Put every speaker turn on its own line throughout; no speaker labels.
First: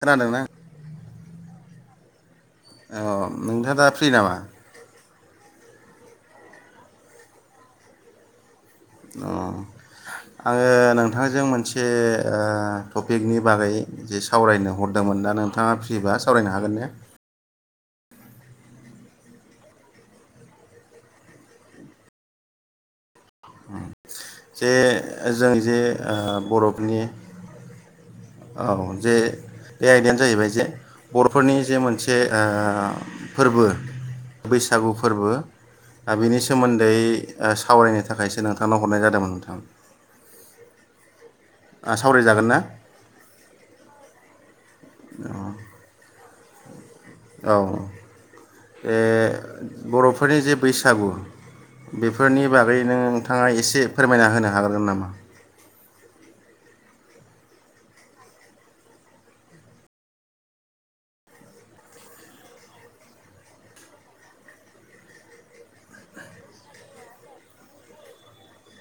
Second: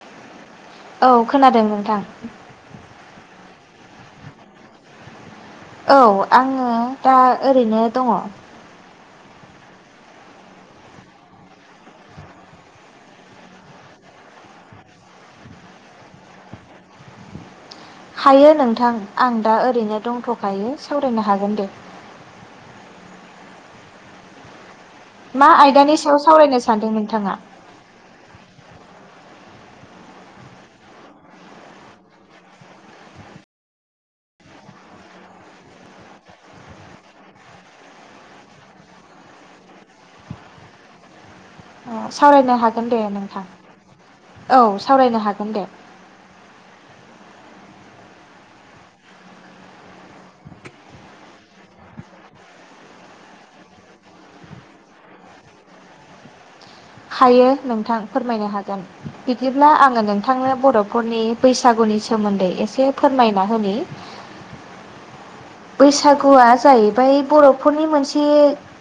खोनादोंना
औ खोनादों नोंथां। [unintelligible]
औ नोंथाङ दा फ्रि नामा?
औ आङो दा ओरैनो दङ।
अ आङो नोंथांजों मोनसे ओ टपिकनि बागै जे सावरायनो हरदोंमोन दा नोंथाङा फ्रिबा सावरायनो हागोन ने?
हायो नोंथां आं दा ओरैनो दंथ'खायो सावरायनो हागोन दे।
औ बे
मा
जों जे
आयदानि सायाव सावरायनो सानदों
बर'फोरनि
नोंथाङा
औ जे बे आयदायानो जाहैबाय जे बर'फोरनि जे मोनसे ओ फोरबो बैसागु फोरबो दा बेनि सोमोन्दै सावरायनो थाखायसो नोंथांनाव हरनाय जादोंमोन नोंथां।
अ
सावरायजागोन
सावरायनो
ना
हागोन दे नोंथां औ सावरायनो हागोन दे
औ बे बर'फोरनि जे बैसागु बेफोरनि बागै नोंथाङा एसे फोरमायना होनो हागोनोन नामा
हायो नोंथां फोरमायनो हागोन बिदिब्ला आङो नोंथांनो बर'फोरनि बैसागुनि सोमोन्दै एसे फोरमायना होनि बैसागुआ जाहैबाय बर'फोरनि मोनसे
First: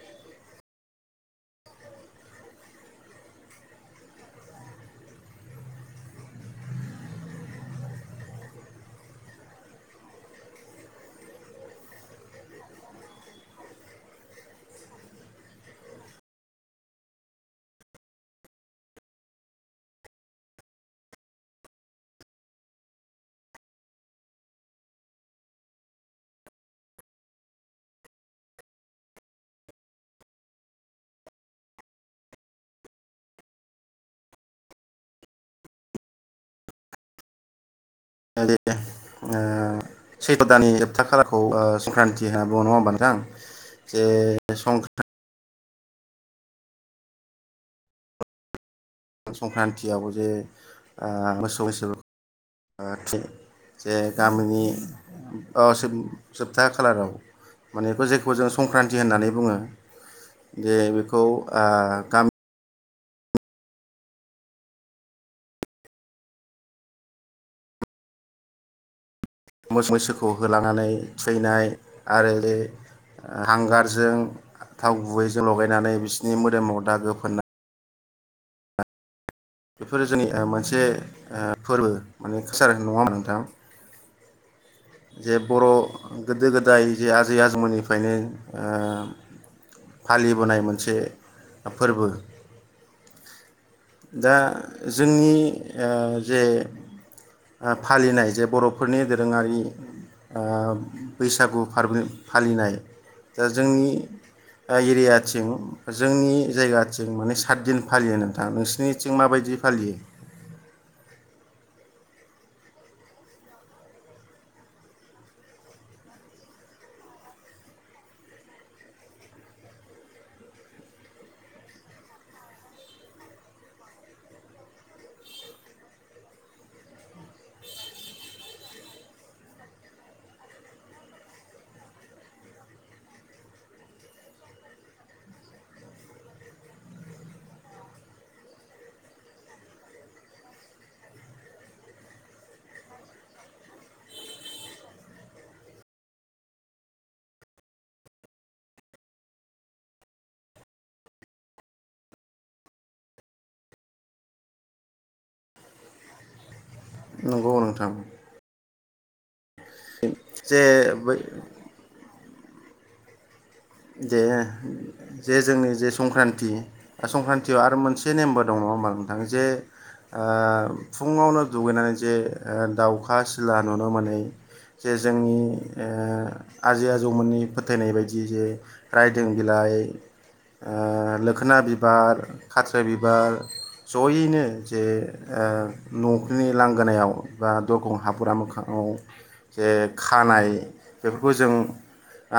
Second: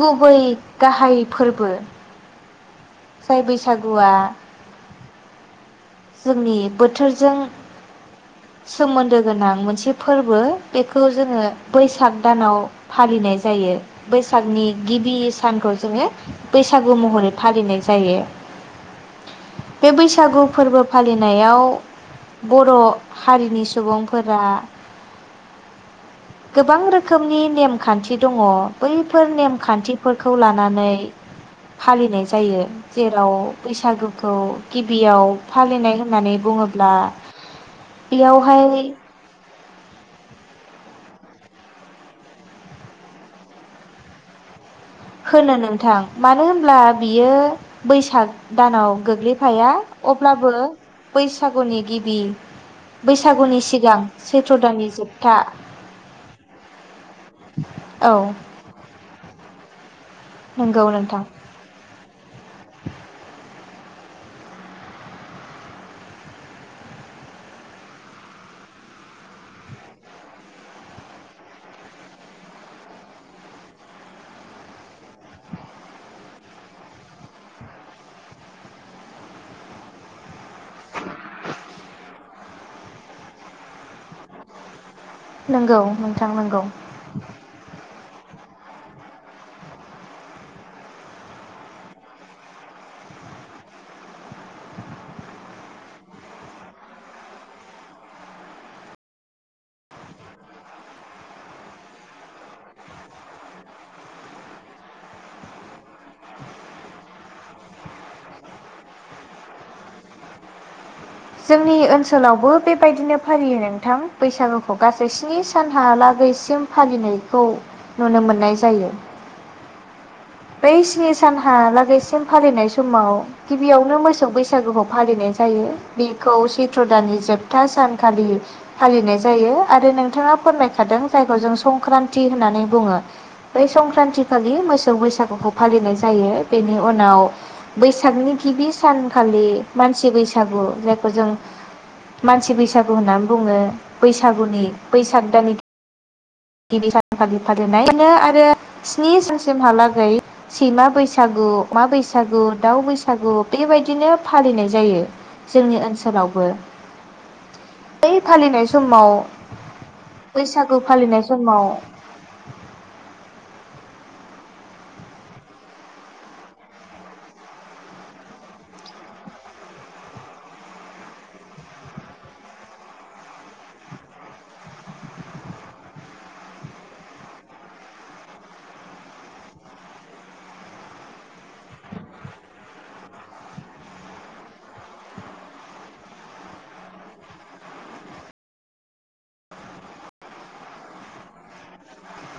गुबै गाहाय फोरबो जाय बैसागुआ जोंनि बोथोरजों सोमोन्दो गोनां मोनसे फोरबो बेखौ जोङो बैसाग दानाव फालिनाय जायो बैसागनि गिबि सानखौ जोङो बैसागु महरै फालिनाय जायो बे बैसागु फोरबो फालिनायाव बर' हारिनि सुबुंफोरा गोबां रोखोमनि नेमखान्थि दङ बैफोर नेमखान्थिफोरखौ लानानै फालिनाय जायो जेराव बैसागुखौ गिबियाव फालिनाय होननानै बुङोब्ला
जागोन दे
बेयावहाय
सैथ' दानि जोबथा खालारखौ ओ बे संक्रान्ति होनना बुङो नङा होमबा नोंथांं जे सं
होनो नोंथां मानो होनब्ला बियो बैसाग दानाव गोग्लैफाया
संक्रान्तियाव जे
अब्लाबो
ओ मोसौ
बैसागुनि
मैसो
गिबि बैसागुनि
जे
सिगां सैथ्र'
गामिनि
दाननि जोबथा
ओ जोबथा खालाराव माने
औ
जेखौ जों संक्रान्ति होननानै बुङो जे
नंगौ नोंथां
बेखौ ओ गामि
[inaudible]
मैसोखौ होलांनानै थैनाय आरो बे हांगारजों थाव गुबैजों लगायनानै बिसोरनि मोदोमाव दाो फोननाय बेफोरो जोंनि मोनसे फोरबो माने कालचार होननाय नङाम नोंथां जे बर'
नंगौ नोंथां
गोदो
नंगौ
गोदाय जे आजै आजौमोननि बेखायनो फालिबोनाय मोनसे फोरबो दा जोंनि जे फालिनाय जे बर'फोरनि दोरोङारि बैसागु फालिनाय दा जोंनि एरियाथिं जोंनि जायगाथिं माने सात दिन फालियो नोंथाङा नोंस सनिथिं माबायदि फालियो
जोंनि ओनसोलावबो बेबायदिनो फालियो नोंथां बैसागुखौ गासै स्नि सानहालागैसिम फालिनायखौ नुनो मोननाय जायो बै स्नि सानहालागैसिम फालिनाय समाव गिबियावनो मोसौ बैसागुखौ फालिनाय जायो बेखौ सैत्र दाननि जोबथा सानखालि फालिनाय जायो आरो नोंथाङा फोरमायखादों जायखौ जों संक्रान्ति होननानै बुङो बै संक्रान्ति खालि मोसौ बैसागु फालिनाय जायो बेनि उनाव बैसागनि गिबि सानखालि मानसि बैसागु जायखौ जों मानसि बैसागु होननानै बुङो बैसागुनि बैसाग दान गिबि सानखालि फालिनायनो आरो स्नि सानसिमहालागै सैमा बैसागु मा बैसागु दाउ बैसागु बेबायदिनो फालिनाय जायो जोंनि ओनसोलावबो
नंगौ नोंथां
बै फालिनाय समाव
जे
बैसागु
बो
फालिनाय समाव
दे जे जोंनि जे संक्रान्ति संक्रान्तियाव आरो मोनसे नेम्बार दं नङा होमबा नोंथाङो जे फुङावनो दुगैनानै जे दाउखा सिला नुनो मोनै जे जोंनि आजै आजौमोननि फोथायनाय बायदि जे रायदों बिलाइ लोखोना बिबार खाथ्रि बिबार जयैनो जे न'खनि लांगोनायाव बा दरखं हाबुरा मोखाङाव जे खानाय बेफोरखौ जों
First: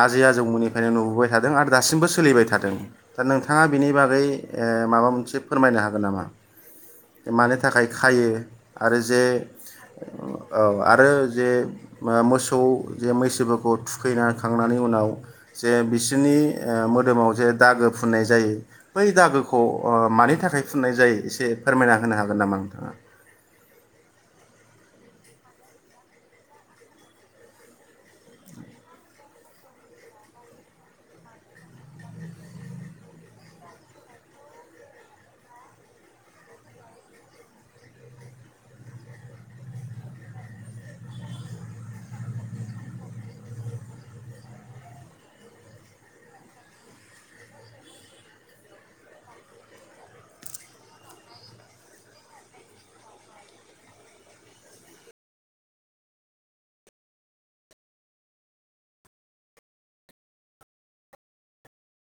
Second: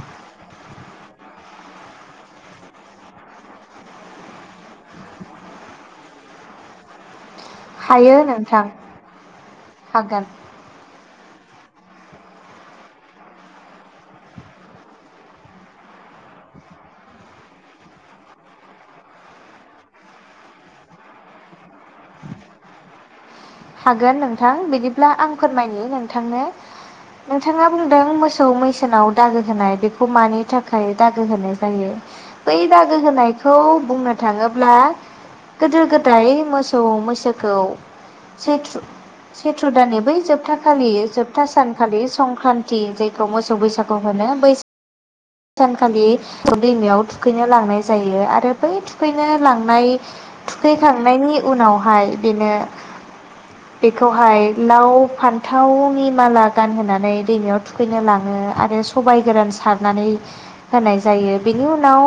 आजै आजौमोननिफ्रायनो नुबोयो होबाय थादों आरो दासिमबो सोलिबाय थादों दा नोंथाङा बिनि बागै माबा मोनसे फोरमायनो हागोन नामा मानि थाखाय
हायो
खायो
नोंथां
आरो जे
हागोन
औ आरो जे मोसौ जे मैसोफोरखौ थुखै खांनायनि उनाव जे बि बिसोरनि मोदोमाव जे दागो फुननाय जायो बै दागोखौ मानि थाखाय फुननाय जायो एसे फोरमायना होनो हागोन नामा नोंथाङा
हागोन नोंथां बिदिब्ला आं फोरमायो नोंथांनो नोंथाङा बुंदों मोसौ मैसोनाव दागो होनाय बेखौ मानि थाखाय दागो होनाय जायो बै दागो होनायखौ बुंनो थाङोब्ला गोदो गोदाय मोसौ मैसोखौ सैथ्रु सैथ्र' दाननि बै जोबथा खालि जोबथा सानखालि संक्रान्ति जायखौ मोसौ बैसागु होनो बैसाग सानखालि दैमायाव थुखैनो लांनाय जायो आरो बै थुखैनो लांनाय थुखैखांनायनि उनावहाय बेनो बेखौहाय लाव फान्थावनि माला गानहोनानै दैमायाव थुखैनो लाङो आरो सबाय गोरान सारनानै होनाय जायो बेनि उनाव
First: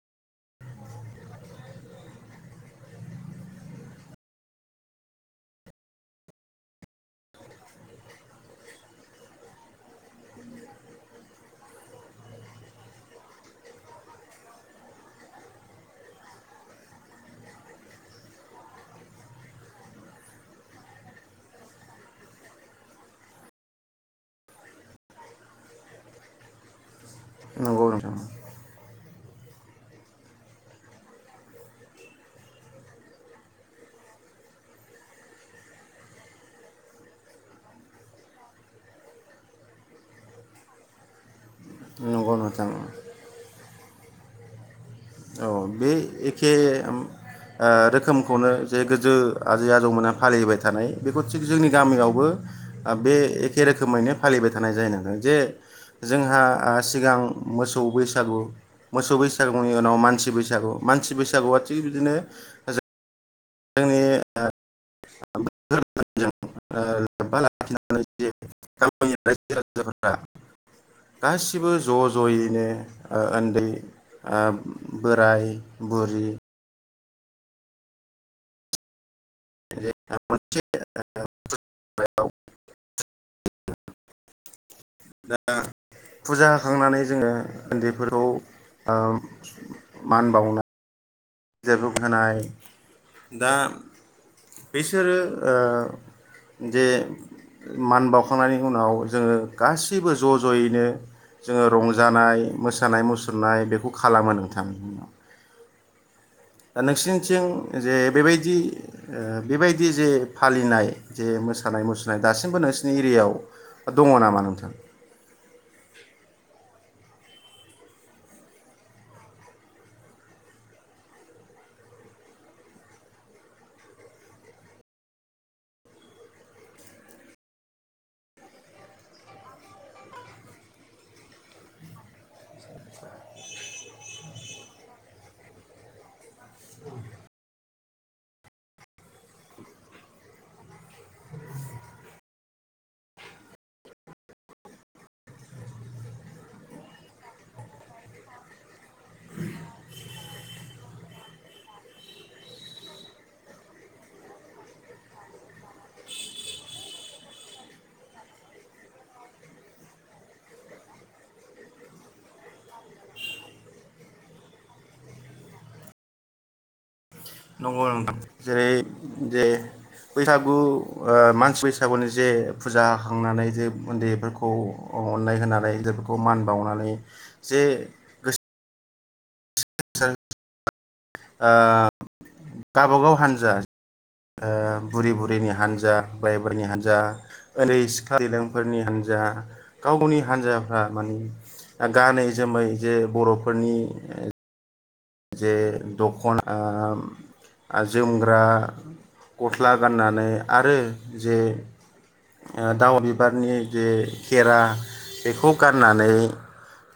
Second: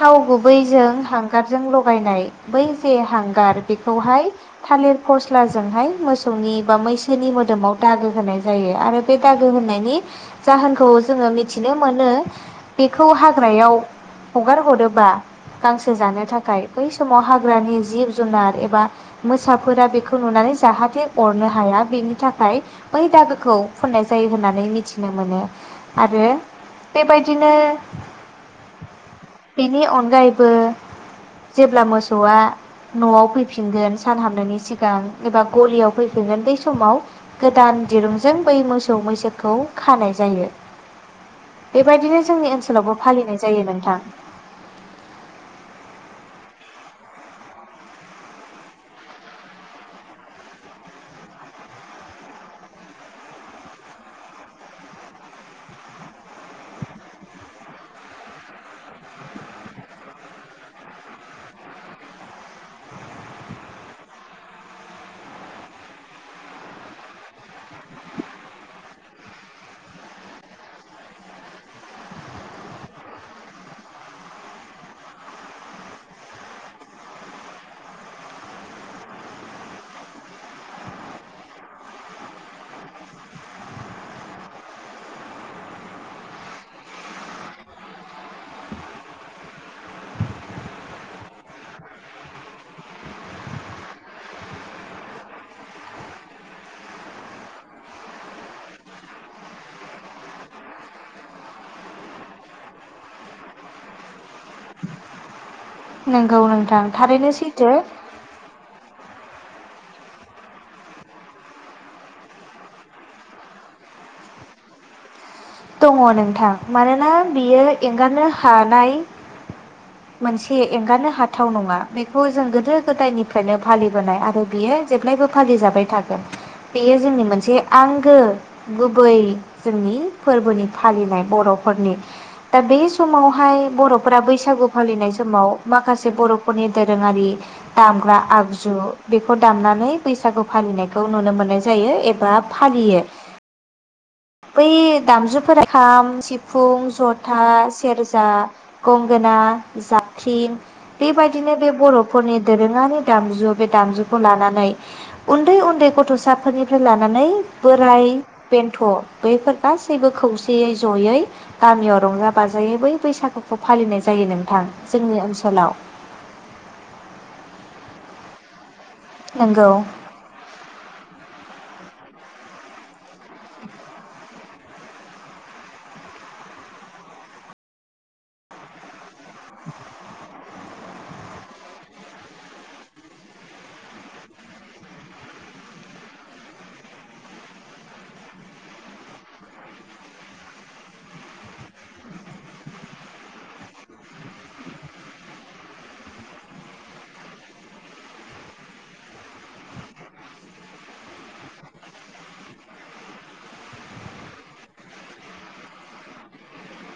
थाव गुबैजों हांगारजों लगायनाय बै जे हांगार बेखौहाय थालिर फस्लाजोंहाय मोसौनि बा मैसोनि मोदोमाव दागो होनाय जायो आरो बे दागो होनायनि जाहोनखौ जोङो मिथिनो मोनो बेखौ हाग्रायाव हगार हरोबा गांसो जानो थाखाय बै समाव हाग्रानि जिब जुनार एबा मोसाफोरा बेखौ नुनानै जाहाथे अरनो हाया बेनि थाखाय बै दागोखौ फुननाय जायो होननानै मिथिनो मोनो आरो बेबायदिनो
नंगौ नोंथां
बेनि अनगायैबो जेब्ला मोसौआ न'आव फैफिनगोन सान हामनायनि सिगां एबा गलियाव फैफिनगोन बै समाव गोदान दिरुंजों बै मोसौ मैसोखौ खानाय जायो बेबायदिनो
नंगौ
जोंनि
नोंथां
ओनसोलावबो फालिनाय जायोमोन थां
औ बे एखे आ रोखोमखौनो जे गोजौ आजै आजौमोनहा फालिबाय थानाय बेखौ थिग जोंनि गामियावबो बे एखे रोखोमैनो फालिबाय थानाय जायो। जे जोंहा आ सिगां मोसौ बैसागु मोसौ बैसागु नि उनाव मानसि बैसागु मानसि बैसागुआ थिग बिदिनो जो [inaudible] जे गामिनि रायजो राजाफोरा गासिबो ज' ज'यैनो ओ उन्दै आ बोराय बुरि [unintelligible] दा फुजा होखांनानै जोङो उन्दैफोरखौ उम मान बावना [unintelligible] होनाय दा बिसोरो ओ जे मान बावखांनायनि उनाव जोङो गासैबो ज' ज'यैनो जोङो रंजानाय मोसानाय मुसुरनाय बेखौ खालामो नोंथांमोननाव?
नंगौ
दा
नोंथां थारैनो
नोंसिोरनिथिं
सैथो
जे बेबायदि ओ बेबायदि जे फालिनाय जे मोसानाय मुसुरनाय दासिमबो नोंसिोरनि एरियायाव दङ नामा नोंथां?
दङ नोंथां मानोना बियो एंगारनो हानाय मोनसे एंगारनो हाथाव नङा बेखौ जों गोदो गोदायनिफ्रायनो फालिबोनाय आरो बियो जेब्लायबो फालिजाबाय थागोन। बेयो जोंनि मोनसे आंगो गुबै जोंनि फोरबोनि फालिनाय बर'फोरनि दा बे समावहाय बर'फोरा बैसागु फालिनाय समाव माखासे बर'फोरनि दोरोङारि दामग्रा आगजु बेखौ दामनानै बैसागु फालिनायखौ नुनो मोननाय जायो एबा फालियो। बै दामजुफोरा खाम सिफुं जथा सेरजा गंगोना जाख्रिं बेबायदिनो बे बर'फोरनि दोरोङारि दामजु बे दामजुखौ लानानै उन्दै उन्दै गथ'साफोरनिफ्राय लानानै बोराय बेन्थ' बैफोर गासैबो खौसेयै जयै गामियाव रंजा बाजायै बै बैसागुखौ फालिनाय जायो नोंथां जोंनि ओनसोलाव।
नंगौ नोंथां जेरै जे
नंगौ
बैसागु ओ मानस बैसा दा बावैनो जे फुजा होखांनानै जे उन्दैफोरखौ अननाय होनानै गिदिरफोरखौ मान बावनानै जे गोसो -
[inaudible]
आ गावबागाव हान्जा बुरै बुरै नि हान्जा बोराय बोरायनि हान्जा उन्दै सिख्ला दैलोंफोरनि हान्जा गाव गावनि हान्जाफ्रा माने गानै जोमै जे बर'फोरनि जे दख'ना आ जोमग्रा गस्ला गाननानै आरो जे ओ दाउ बिबारनि जे खेरा बेखौ गाननानै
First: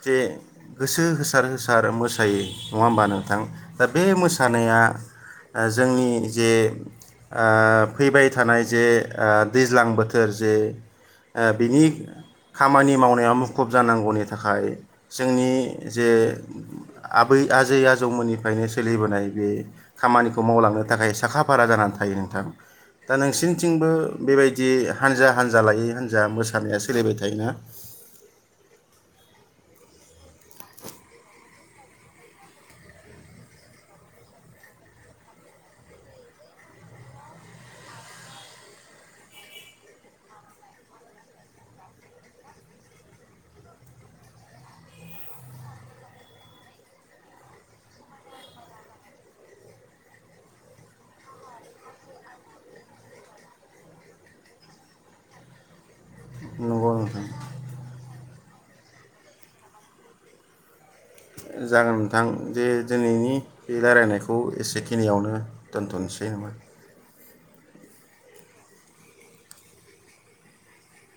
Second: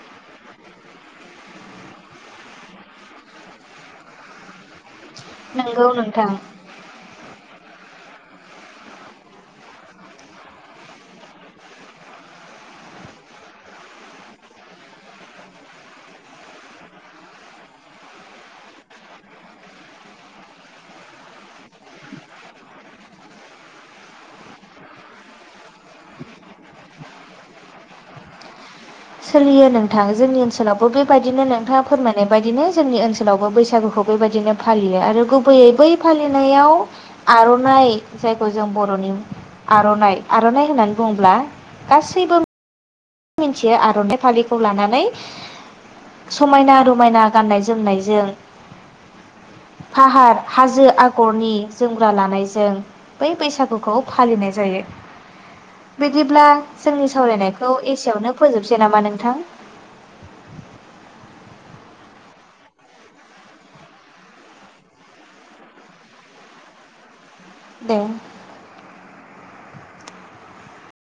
जे गोसो होसार होसार मोसायो नङा होनबा नोंथां दा बे मोसानाया ओ
नंगौ
जोंनि
नोंथां
जे आ फैबाय थानाय जे आ दैज्लां बोथोर जे आ बिनि खामानि मावनायाव मुखुब जानांगौनि थाखाय जोंनि जे आ बै आजै आजौमोननिफ्रायनो सोलिबोनाय बे खामानिखौ मावलांनो थाखाय साखा फारा जानानै थायो नोंथां। दा नोंसिनिथिंबो बेबायदि हानजा हान्जा लायै हान्जा मोसानाया सोलिबाय थायोना?
सोलियो नोंथां जोंनि ओनसोलावबो बेबायदिनो नोंथाङा फोरमायनाय बायदिनो जोंनि ओनसोलावबो बैसागुखौ बेबायदिनो फालियो आरो गुबैयै बै फालिनायाव आर'नाइ जायखौ जों बर'नि आर'नाइ आर'नाइ होननानै बुंङोब्ला गासैबो मिथियो आर'नाइ फालिखौ लानानै समायना रमायना गाननाय जोमनायजों फाहार हाजो आगरनि जोमग्रा लानायजों बै बैसागुखौ फालिनाय जायो। बिदिब्ला
नंगौ
जोंनि
नोंथां
सावरायनाय एसेयावनो फोजोबसै नामा नोंथां?
जागोन नोंथां जे दिनैनि बे रायलायनायखौ एसेखिनियावनो दोनथ'नोसै नामा?
दे।